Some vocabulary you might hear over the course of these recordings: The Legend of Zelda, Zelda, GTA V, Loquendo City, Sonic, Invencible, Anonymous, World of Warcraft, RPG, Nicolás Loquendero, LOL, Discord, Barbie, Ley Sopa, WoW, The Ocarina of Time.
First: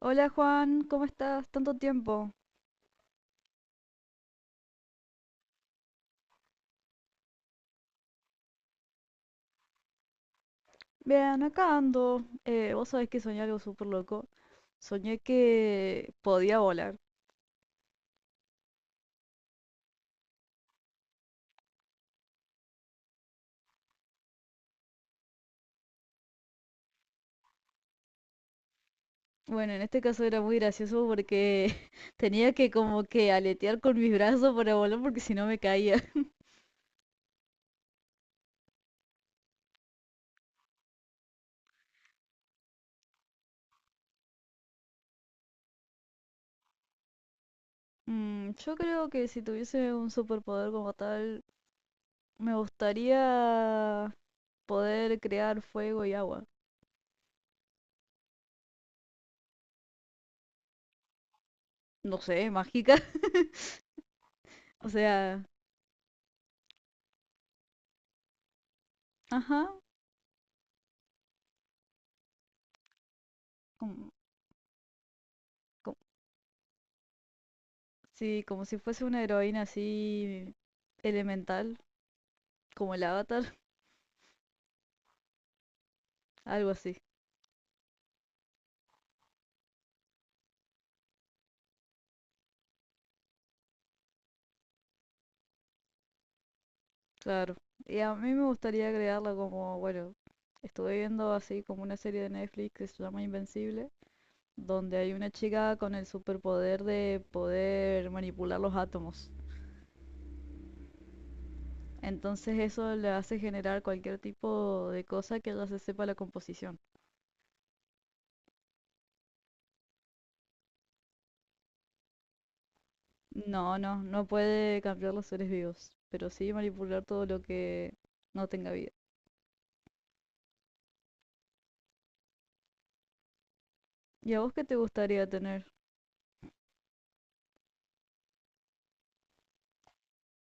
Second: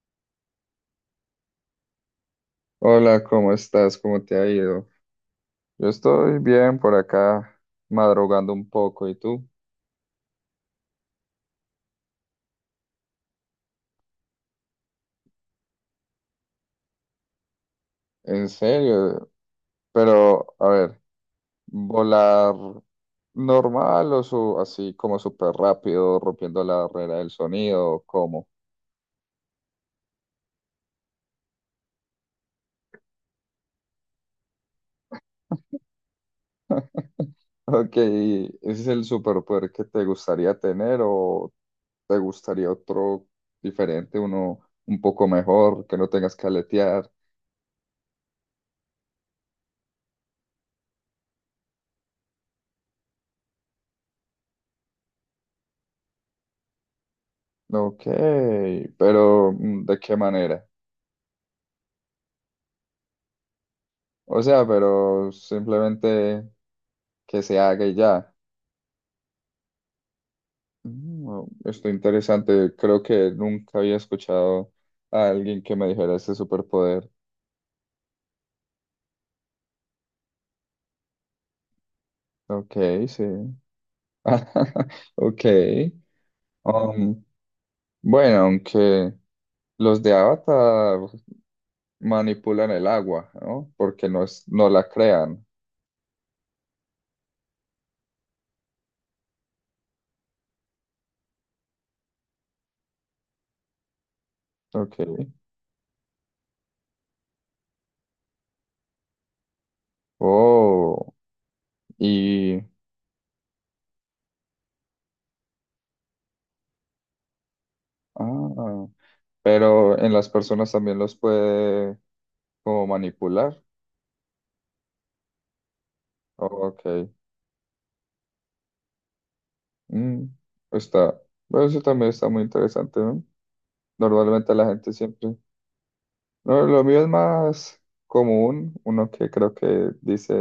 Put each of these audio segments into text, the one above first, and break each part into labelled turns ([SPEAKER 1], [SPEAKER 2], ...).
[SPEAKER 1] Hola Juan, ¿cómo estás? Tanto tiempo.
[SPEAKER 2] Hola, ¿cómo estás? ¿Cómo te ha ido? Yo estoy bien por acá, madrugando un poco. ¿Y tú?
[SPEAKER 1] Bien, acá ando. Vos sabés que soñé algo súper loco. Soñé que podía volar.
[SPEAKER 2] ¿En serio? Pero, a ver, ¿volar normal o así como súper rápido, rompiendo la barrera del sonido? O ¿Cómo?
[SPEAKER 1] Bueno, en este caso era muy gracioso porque tenía que como que aletear con mis brazos para volar porque si no me caía.
[SPEAKER 2] Ok, ¿ese es el superpoder que te gustaría tener o te gustaría otro diferente, uno un poco mejor, que no tengas que aletear?
[SPEAKER 1] Yo creo que si tuviese un superpoder como tal, me gustaría poder crear fuego y agua.
[SPEAKER 2] Ok, pero ¿de qué manera?
[SPEAKER 1] No sé, mágica.
[SPEAKER 2] O sea,
[SPEAKER 1] O
[SPEAKER 2] pero
[SPEAKER 1] sea,
[SPEAKER 2] simplemente que se haga y ya.
[SPEAKER 1] ajá,
[SPEAKER 2] Esto interesante. Creo que nunca había
[SPEAKER 1] como,
[SPEAKER 2] escuchado a alguien que me dijera ese superpoder.
[SPEAKER 1] sí, como si fuese una heroína así elemental,
[SPEAKER 2] Ok,
[SPEAKER 1] como el
[SPEAKER 2] sí.
[SPEAKER 1] Avatar,
[SPEAKER 2] Ok.
[SPEAKER 1] algo así,
[SPEAKER 2] Um, bueno, aunque los de Avatar manipulan el agua, ¿no? Porque no es, no la crean.
[SPEAKER 1] claro. Y a mí me gustaría agregarla como, bueno, estuve viendo así como una serie de Netflix que se llama Invencible, donde
[SPEAKER 2] Ok.
[SPEAKER 1] hay una chica con el superpoder de poder manipular los átomos.
[SPEAKER 2] Oh,
[SPEAKER 1] Entonces
[SPEAKER 2] y...
[SPEAKER 1] eso le hace generar cualquier tipo de cosa que ella se sepa la composición.
[SPEAKER 2] Ah, pero en las personas también los puede como manipular.
[SPEAKER 1] No, no, no puede cambiar los seres vivos, pero sí
[SPEAKER 2] Ok.
[SPEAKER 1] manipular todo lo que no tenga vida.
[SPEAKER 2] Mm, Está, bueno, eso también está muy interesante, ¿no?
[SPEAKER 1] ¿Y a vos
[SPEAKER 2] Normalmente
[SPEAKER 1] qué
[SPEAKER 2] la
[SPEAKER 1] te
[SPEAKER 2] gente
[SPEAKER 1] gustaría
[SPEAKER 2] siempre,
[SPEAKER 1] tener?
[SPEAKER 2] no, lo mío es más común, uno que creo que dice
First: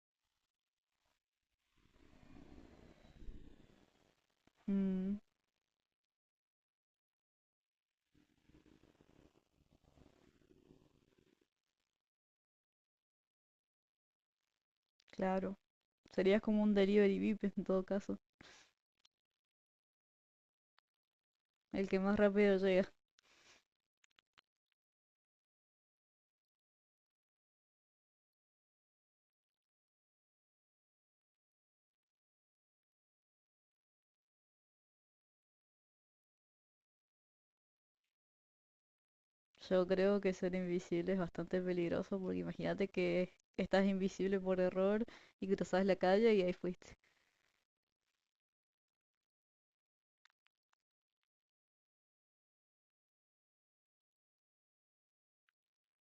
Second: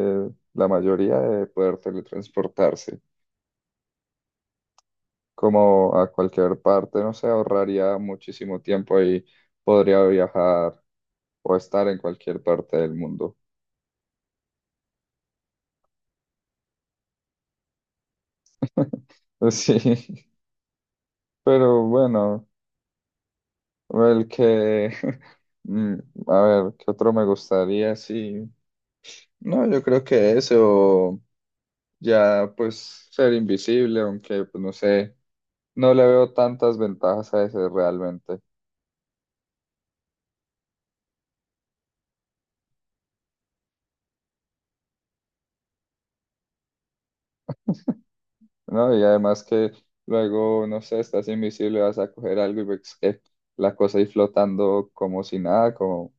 [SPEAKER 2] la mayoría, de poder teletransportarse,
[SPEAKER 1] Mm,
[SPEAKER 2] como a cualquier parte, no sé, ahorraría muchísimo tiempo y podría viajar o estar en cualquier parte del mundo.
[SPEAKER 1] claro. Serías como un delivery VIP en todo caso.
[SPEAKER 2] Sí, pero
[SPEAKER 1] El que más
[SPEAKER 2] bueno,
[SPEAKER 1] rápido llega.
[SPEAKER 2] el que, mm, a ver, ¿qué otro me gustaría? Sí. No, yo creo que eso, ya pues ser invisible, aunque pues no sé, no le veo tantas ventajas a ese realmente,
[SPEAKER 1] Yo creo que ser invisible es bastante peligroso porque imagínate que estás invisible por error y cruzas la calle y ahí fuiste.
[SPEAKER 2] ¿no? Y además que luego, no sé, estás invisible, vas a coger algo y ves que la cosa ahí flotando como si nada, como,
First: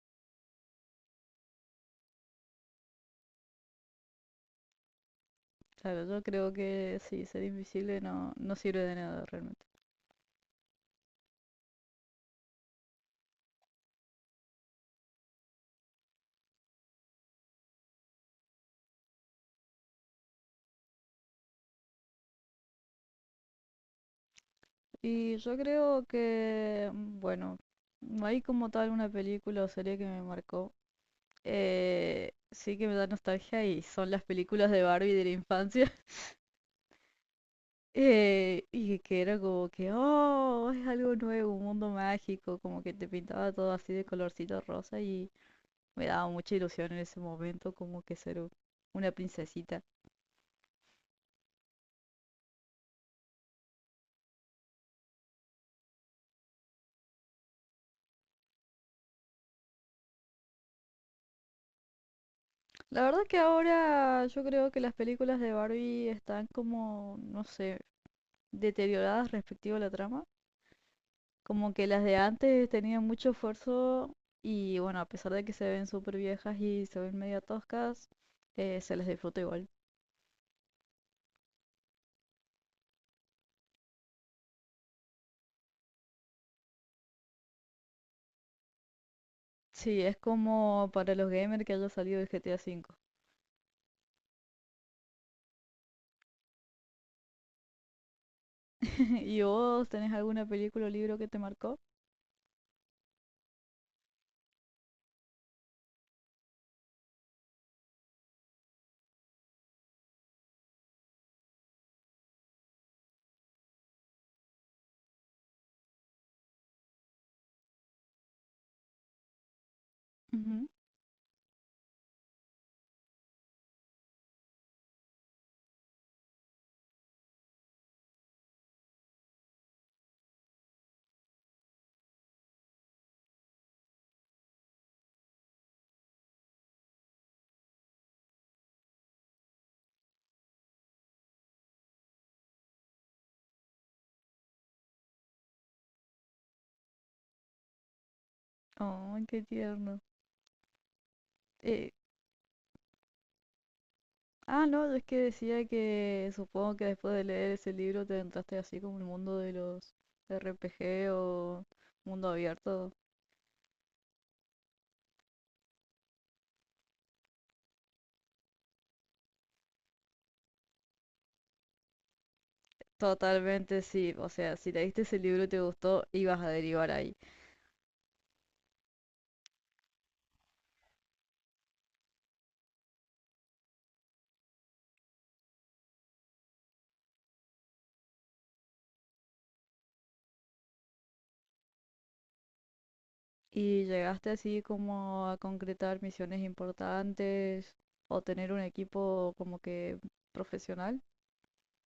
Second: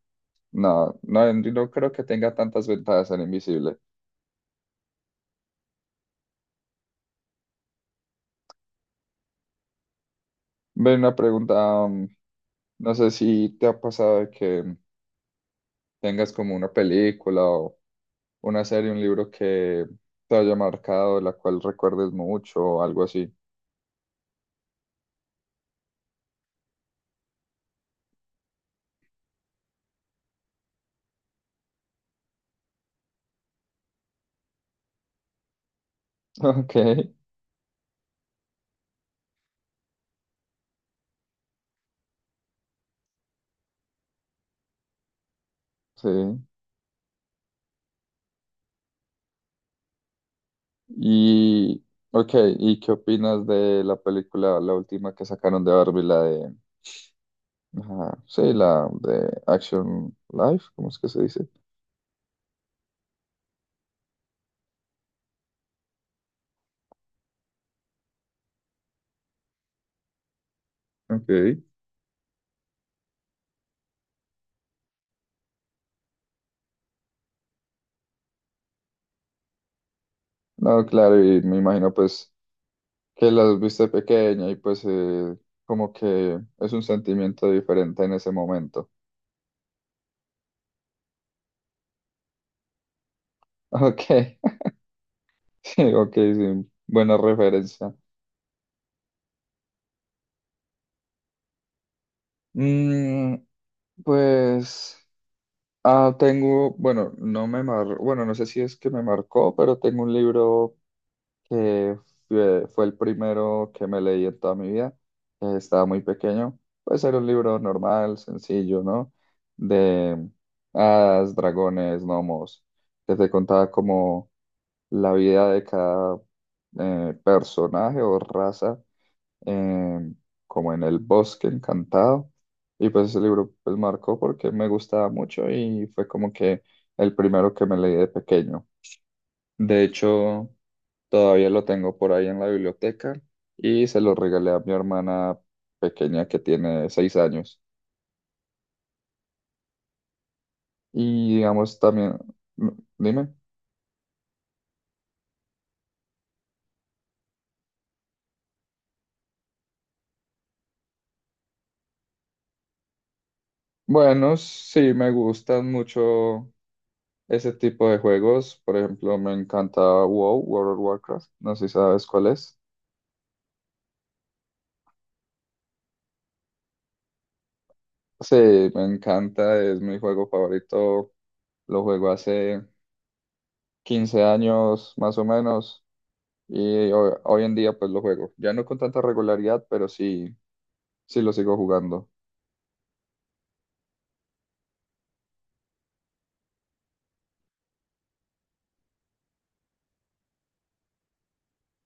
[SPEAKER 2] no, no, no creo que tenga tantas ventajas ser invisible.
[SPEAKER 1] Claro, yo creo que sí, ser invisible no, no sirve de nada realmente.
[SPEAKER 2] Ven, una pregunta, no sé si te ha pasado de que tengas como una película o... una serie, un libro que te haya marcado, la cual recuerdes mucho o algo así.
[SPEAKER 1] Y yo creo que, mm, bueno, no hay como tal una película o serie que me marcó. Sí que me da nostalgia y son las películas de Barbie de la infancia.
[SPEAKER 2] Ok,
[SPEAKER 1] Y que era como que, oh, es algo nuevo, un mundo mágico, como que te pintaba todo así de colorcito rosa y me
[SPEAKER 2] sí.
[SPEAKER 1] daba mucha ilusión en ese momento como que ser una princesita.
[SPEAKER 2] Y, ok, ¿y qué opinas de la película, la última que sacaron de Barbie, la de, ajá, sí, la de Action Life, ¿cómo es que se dice?
[SPEAKER 1] La verdad que ahora yo creo que las películas de Barbie están como, no sé, deterioradas respecto a la trama.
[SPEAKER 2] Ok.
[SPEAKER 1] Como que las de antes tenían mucho esfuerzo y bueno, a pesar de que se ven súper viejas y se ven medio toscas, se las disfruta igual.
[SPEAKER 2] No, claro, y me imagino pues que las viste pequeña y pues como que es un sentimiento diferente en ese momento.
[SPEAKER 1] Sí, es como para los gamers que haya salido el GTA V.
[SPEAKER 2] Ok, sí, ok, sí, buena referencia.
[SPEAKER 1] ¿Y vos tenés alguna película o libro que te marcó?
[SPEAKER 2] Mm, pues tengo, bueno, bueno, no sé si es que me marcó, pero tengo un libro que fue el primero que me leí en toda mi vida. Estaba muy pequeño. Puede ser un libro normal, sencillo, ¿no? De
[SPEAKER 1] Ujú.
[SPEAKER 2] hadas, dragones, gnomos, que te contaba como la vida de cada personaje o raza em, como en el bosque encantado. Y pues ese libro pues marcó porque me gustaba mucho y fue como que el primero que me leí de pequeño. De hecho, todavía lo tengo por ahí en la biblioteca y se lo regalé a mi hermana pequeña que tiene 6 años.
[SPEAKER 1] Oh, qué tierno.
[SPEAKER 2] Y digamos
[SPEAKER 1] Eh,
[SPEAKER 2] también, mm, dime.
[SPEAKER 1] ah, no, es que decía que supongo que después de leer ese libro te entraste así como el mundo de los RPG o mundo abierto.
[SPEAKER 2] Bueno, sí, me gustan mucho ese tipo de juegos. Por ejemplo, me encanta WoW, World of Warcraft. No sé si sabes cuál es.
[SPEAKER 1] Totalmente sí, o sea, si leíste ese libro y te gustó, ibas a derivar ahí.
[SPEAKER 2] Sí, me encanta, es mi juego favorito. Lo juego hace 15 años más o menos y hoy en día pues lo juego. Ya no con tanta regularidad, pero sí, sí lo sigo jugando.
[SPEAKER 1] ¿Y llegaste así como a concretar misiones importantes o tener un equipo como que profesional?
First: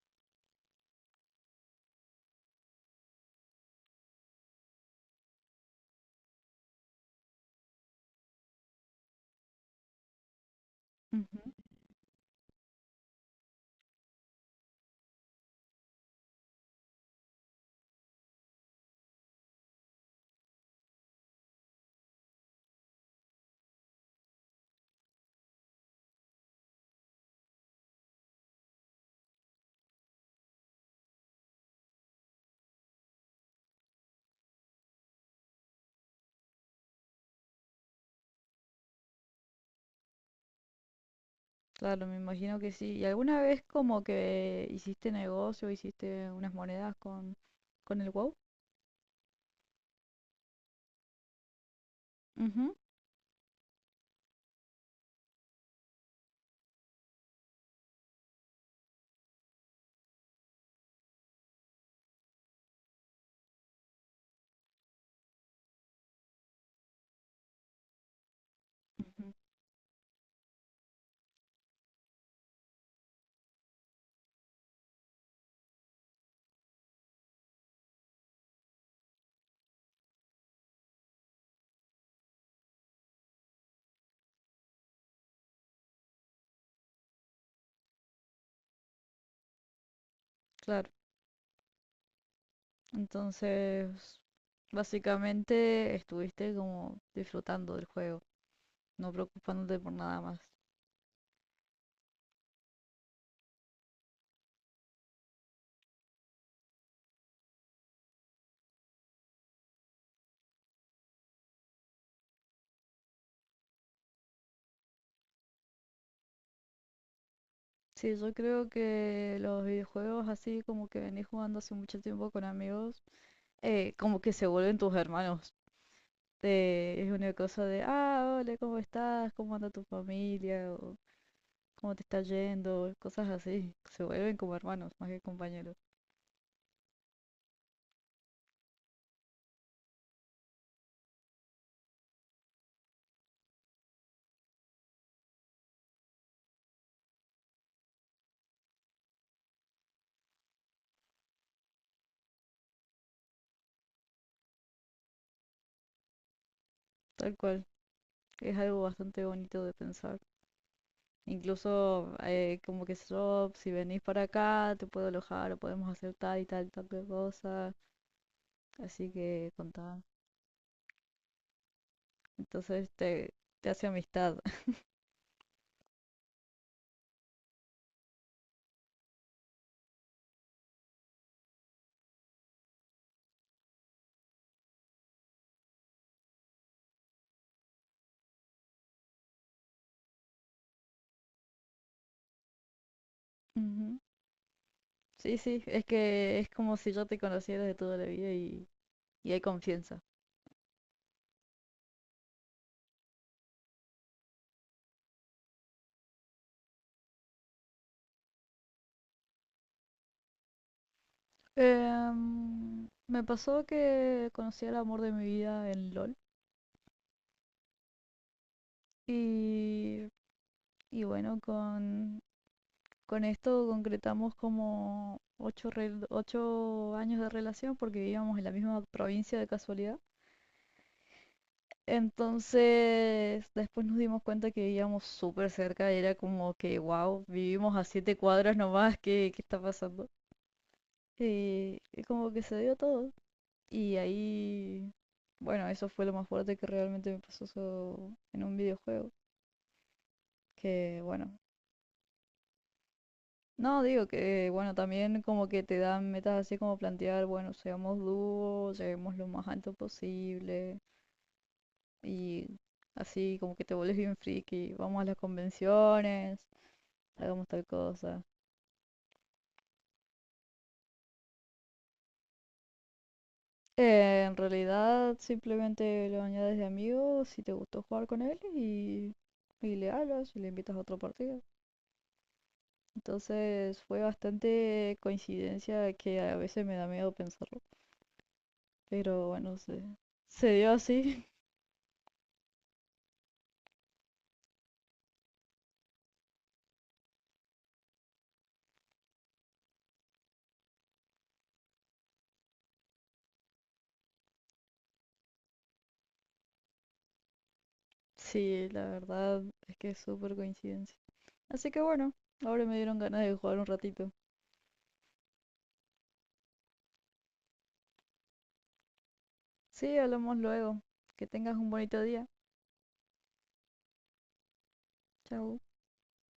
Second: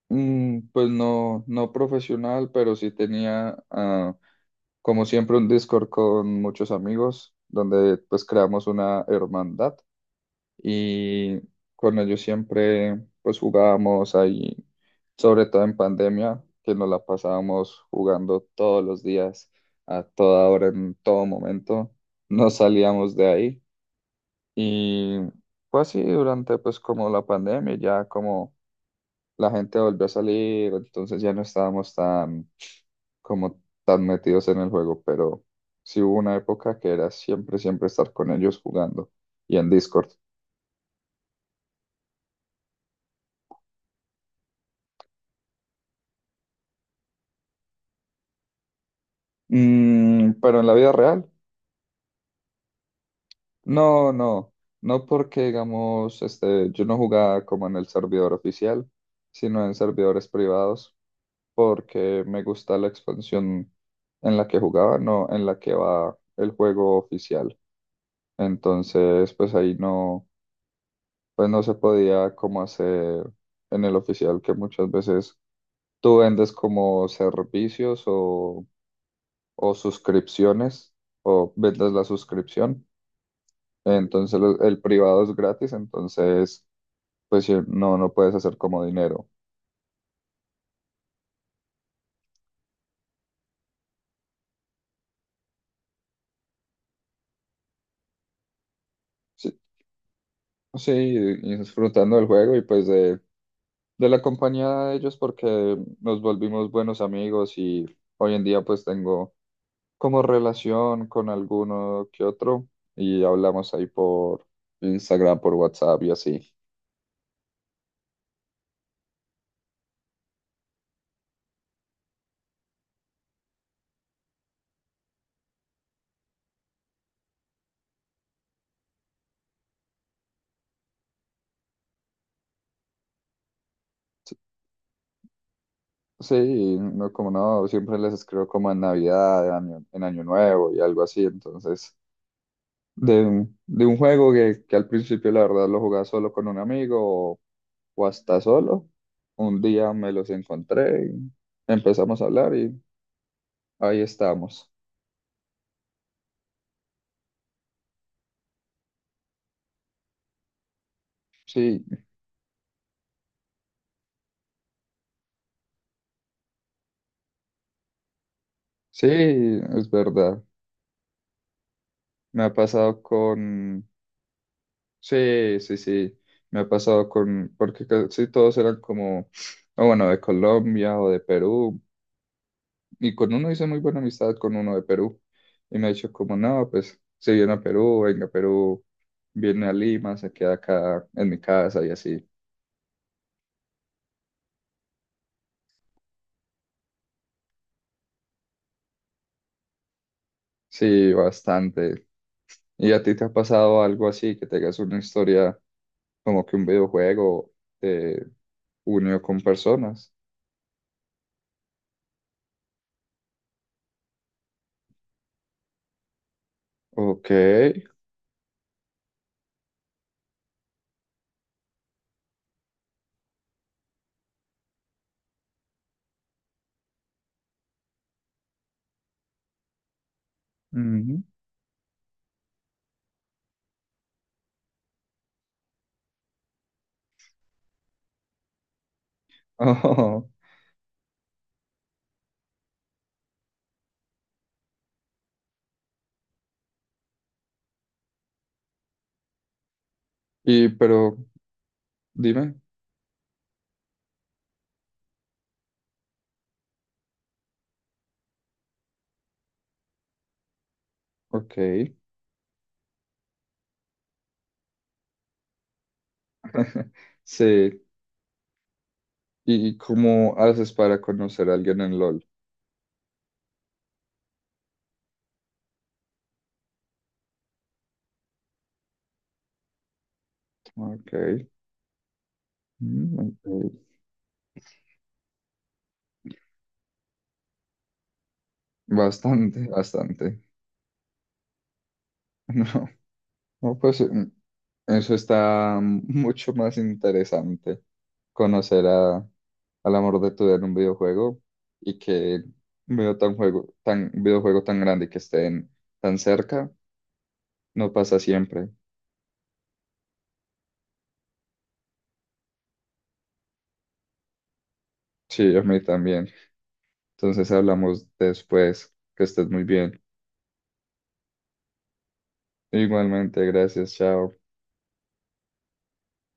[SPEAKER 2] Pues no, no profesional, pero sí tenía como siempre un Discord con muchos amigos donde pues creamos una hermandad y
[SPEAKER 1] Ujú,
[SPEAKER 2] con ellos siempre pues jugábamos ahí, sobre todo en pandemia, que nos la pasábamos jugando todos los días, a toda hora, en todo momento, no salíamos de ahí y fue así durante pues como la pandemia, ya como la gente volvió a salir, entonces ya no estábamos tan como tan metidos en el juego, pero sí hubo una época que era siempre, siempre estar con ellos jugando y en Discord.
[SPEAKER 1] claro, me imagino que sí. ¿Y alguna vez como que hiciste negocio, hiciste unas monedas con el WoW?
[SPEAKER 2] Mm, pero en la vida real.
[SPEAKER 1] Ujú,
[SPEAKER 2] No, no, no porque digamos, este, yo no jugaba como en el servidor oficial, sino en servidores privados, porque me gusta la expansión en la que jugaba, no en la que va el juego oficial.
[SPEAKER 1] ujú,
[SPEAKER 2] Entonces, pues ahí no, pues no se podía como hacer en el oficial, que muchas veces tú vendes como servicios o suscripciones, o vendes la suscripción. Entonces, el privado es gratis, entonces pues sí, no, no puedes hacer como dinero.
[SPEAKER 1] claro, entonces básicamente estuviste como disfrutando del juego, no
[SPEAKER 2] Sí,
[SPEAKER 1] preocupándote por nada más.
[SPEAKER 2] sí, y disfrutando del juego y pues de la compañía de ellos porque nos volvimos buenos amigos y hoy en día pues tengo como relación con alguno que otro y hablamos ahí por Instagram, por WhatsApp y así.
[SPEAKER 1] Sí, yo creo que los videojuegos así como que venís jugando hace mucho tiempo con amigos, como que se vuelven tus hermanos. Es una cosa de, ah, hola, ¿cómo estás? ¿Cómo anda tu familia? O, ¿cómo te está yendo? Cosas así. Se vuelven como hermanos, más que compañeros.
[SPEAKER 2] Sí, y no como no, siempre les escribo como en Navidad, en Año Nuevo y algo así, entonces de un juego que al principio la verdad lo jugaba solo con un amigo o hasta solo. Un día me los encontré y empezamos a hablar y ahí estamos.
[SPEAKER 1] Tal cual. Es algo bastante bonito de pensar.
[SPEAKER 2] Sí,
[SPEAKER 1] Incluso como que yo, si venís para acá, te puedo alojar o podemos hacer tal y tal, tal cosa.
[SPEAKER 2] sí,
[SPEAKER 1] Así que
[SPEAKER 2] es
[SPEAKER 1] contá.
[SPEAKER 2] verdad. Me ha
[SPEAKER 1] Entonces
[SPEAKER 2] pasado
[SPEAKER 1] te hace
[SPEAKER 2] con...
[SPEAKER 1] amistad.
[SPEAKER 2] Sí, sí, sí. Me ha pasado con... Porque casi todos eran como, o bueno, de Colombia o de Perú. Y con uno hice muy buena amistad, con uno de Perú. Y me ha dicho como, no, pues si viene a Perú, venga a Perú, viene a Lima, se queda acá en mi casa y así.
[SPEAKER 1] Ujú. Sí, sí, es que es como si yo te conociera de toda la vida y hay confianza.
[SPEAKER 2] Sí, bastante. ¿Y a ti te ha pasado algo así, que tengas una historia como que un videojuego te unió con personas?
[SPEAKER 1] Me pasó que conocí al amor de mi vida en LOL
[SPEAKER 2] Ok.
[SPEAKER 1] y, y bueno, con esto concretamos como ocho, 8 años de relación porque vivíamos en la misma provincia de casualidad.
[SPEAKER 2] Ujú.
[SPEAKER 1] Entonces, después nos dimos cuenta que vivíamos súper cerca y era como que, wow, vivimos a 7 cuadras nomás, ¿qué está pasando?
[SPEAKER 2] Ojo.
[SPEAKER 1] Y como que se dio todo. Y ahí, bueno, eso fue lo más fuerte que realmente me pasó en un videojuego.
[SPEAKER 2] Y
[SPEAKER 1] Que
[SPEAKER 2] pero
[SPEAKER 1] bueno,
[SPEAKER 2] dime,
[SPEAKER 1] no digo que, bueno, también como que te dan metas así como plantear, bueno, seamos dúo, lleguemos lo más alto posible.
[SPEAKER 2] ok.
[SPEAKER 1] Y así como que te vuelves bien friki, vamos a las convenciones, hagamos tal
[SPEAKER 2] Sí.
[SPEAKER 1] cosa.
[SPEAKER 2] ¿Y cómo haces para conocer a alguien en LOL?
[SPEAKER 1] En realidad simplemente lo añades de amigo si te gustó jugar con él y le hablas y le invitas a otra partida.
[SPEAKER 2] Ok. Mm, ok.
[SPEAKER 1] Entonces fue bastante coincidencia que a veces me da miedo pensarlo. Pero bueno,
[SPEAKER 2] Bastante,
[SPEAKER 1] se,
[SPEAKER 2] bastante.
[SPEAKER 1] se dio así.
[SPEAKER 2] No, no, pues eso está mucho más interesante, conocer a, al amor de tu vida en un videojuego y que un videojuego tan grande y que estén tan cerca, no pasa siempre.
[SPEAKER 1] Sí, la verdad es que es súper coincidencia. Así que bueno, ahora me dieron ganas de jugar un ratito.
[SPEAKER 2] Sí, a mí también. Entonces hablamos después. Que estés muy
[SPEAKER 1] Sí,
[SPEAKER 2] bien.
[SPEAKER 1] hablamos luego. Que tengas un bonito día.
[SPEAKER 2] Igualmente, gracias, chao.
[SPEAKER 1] Chau.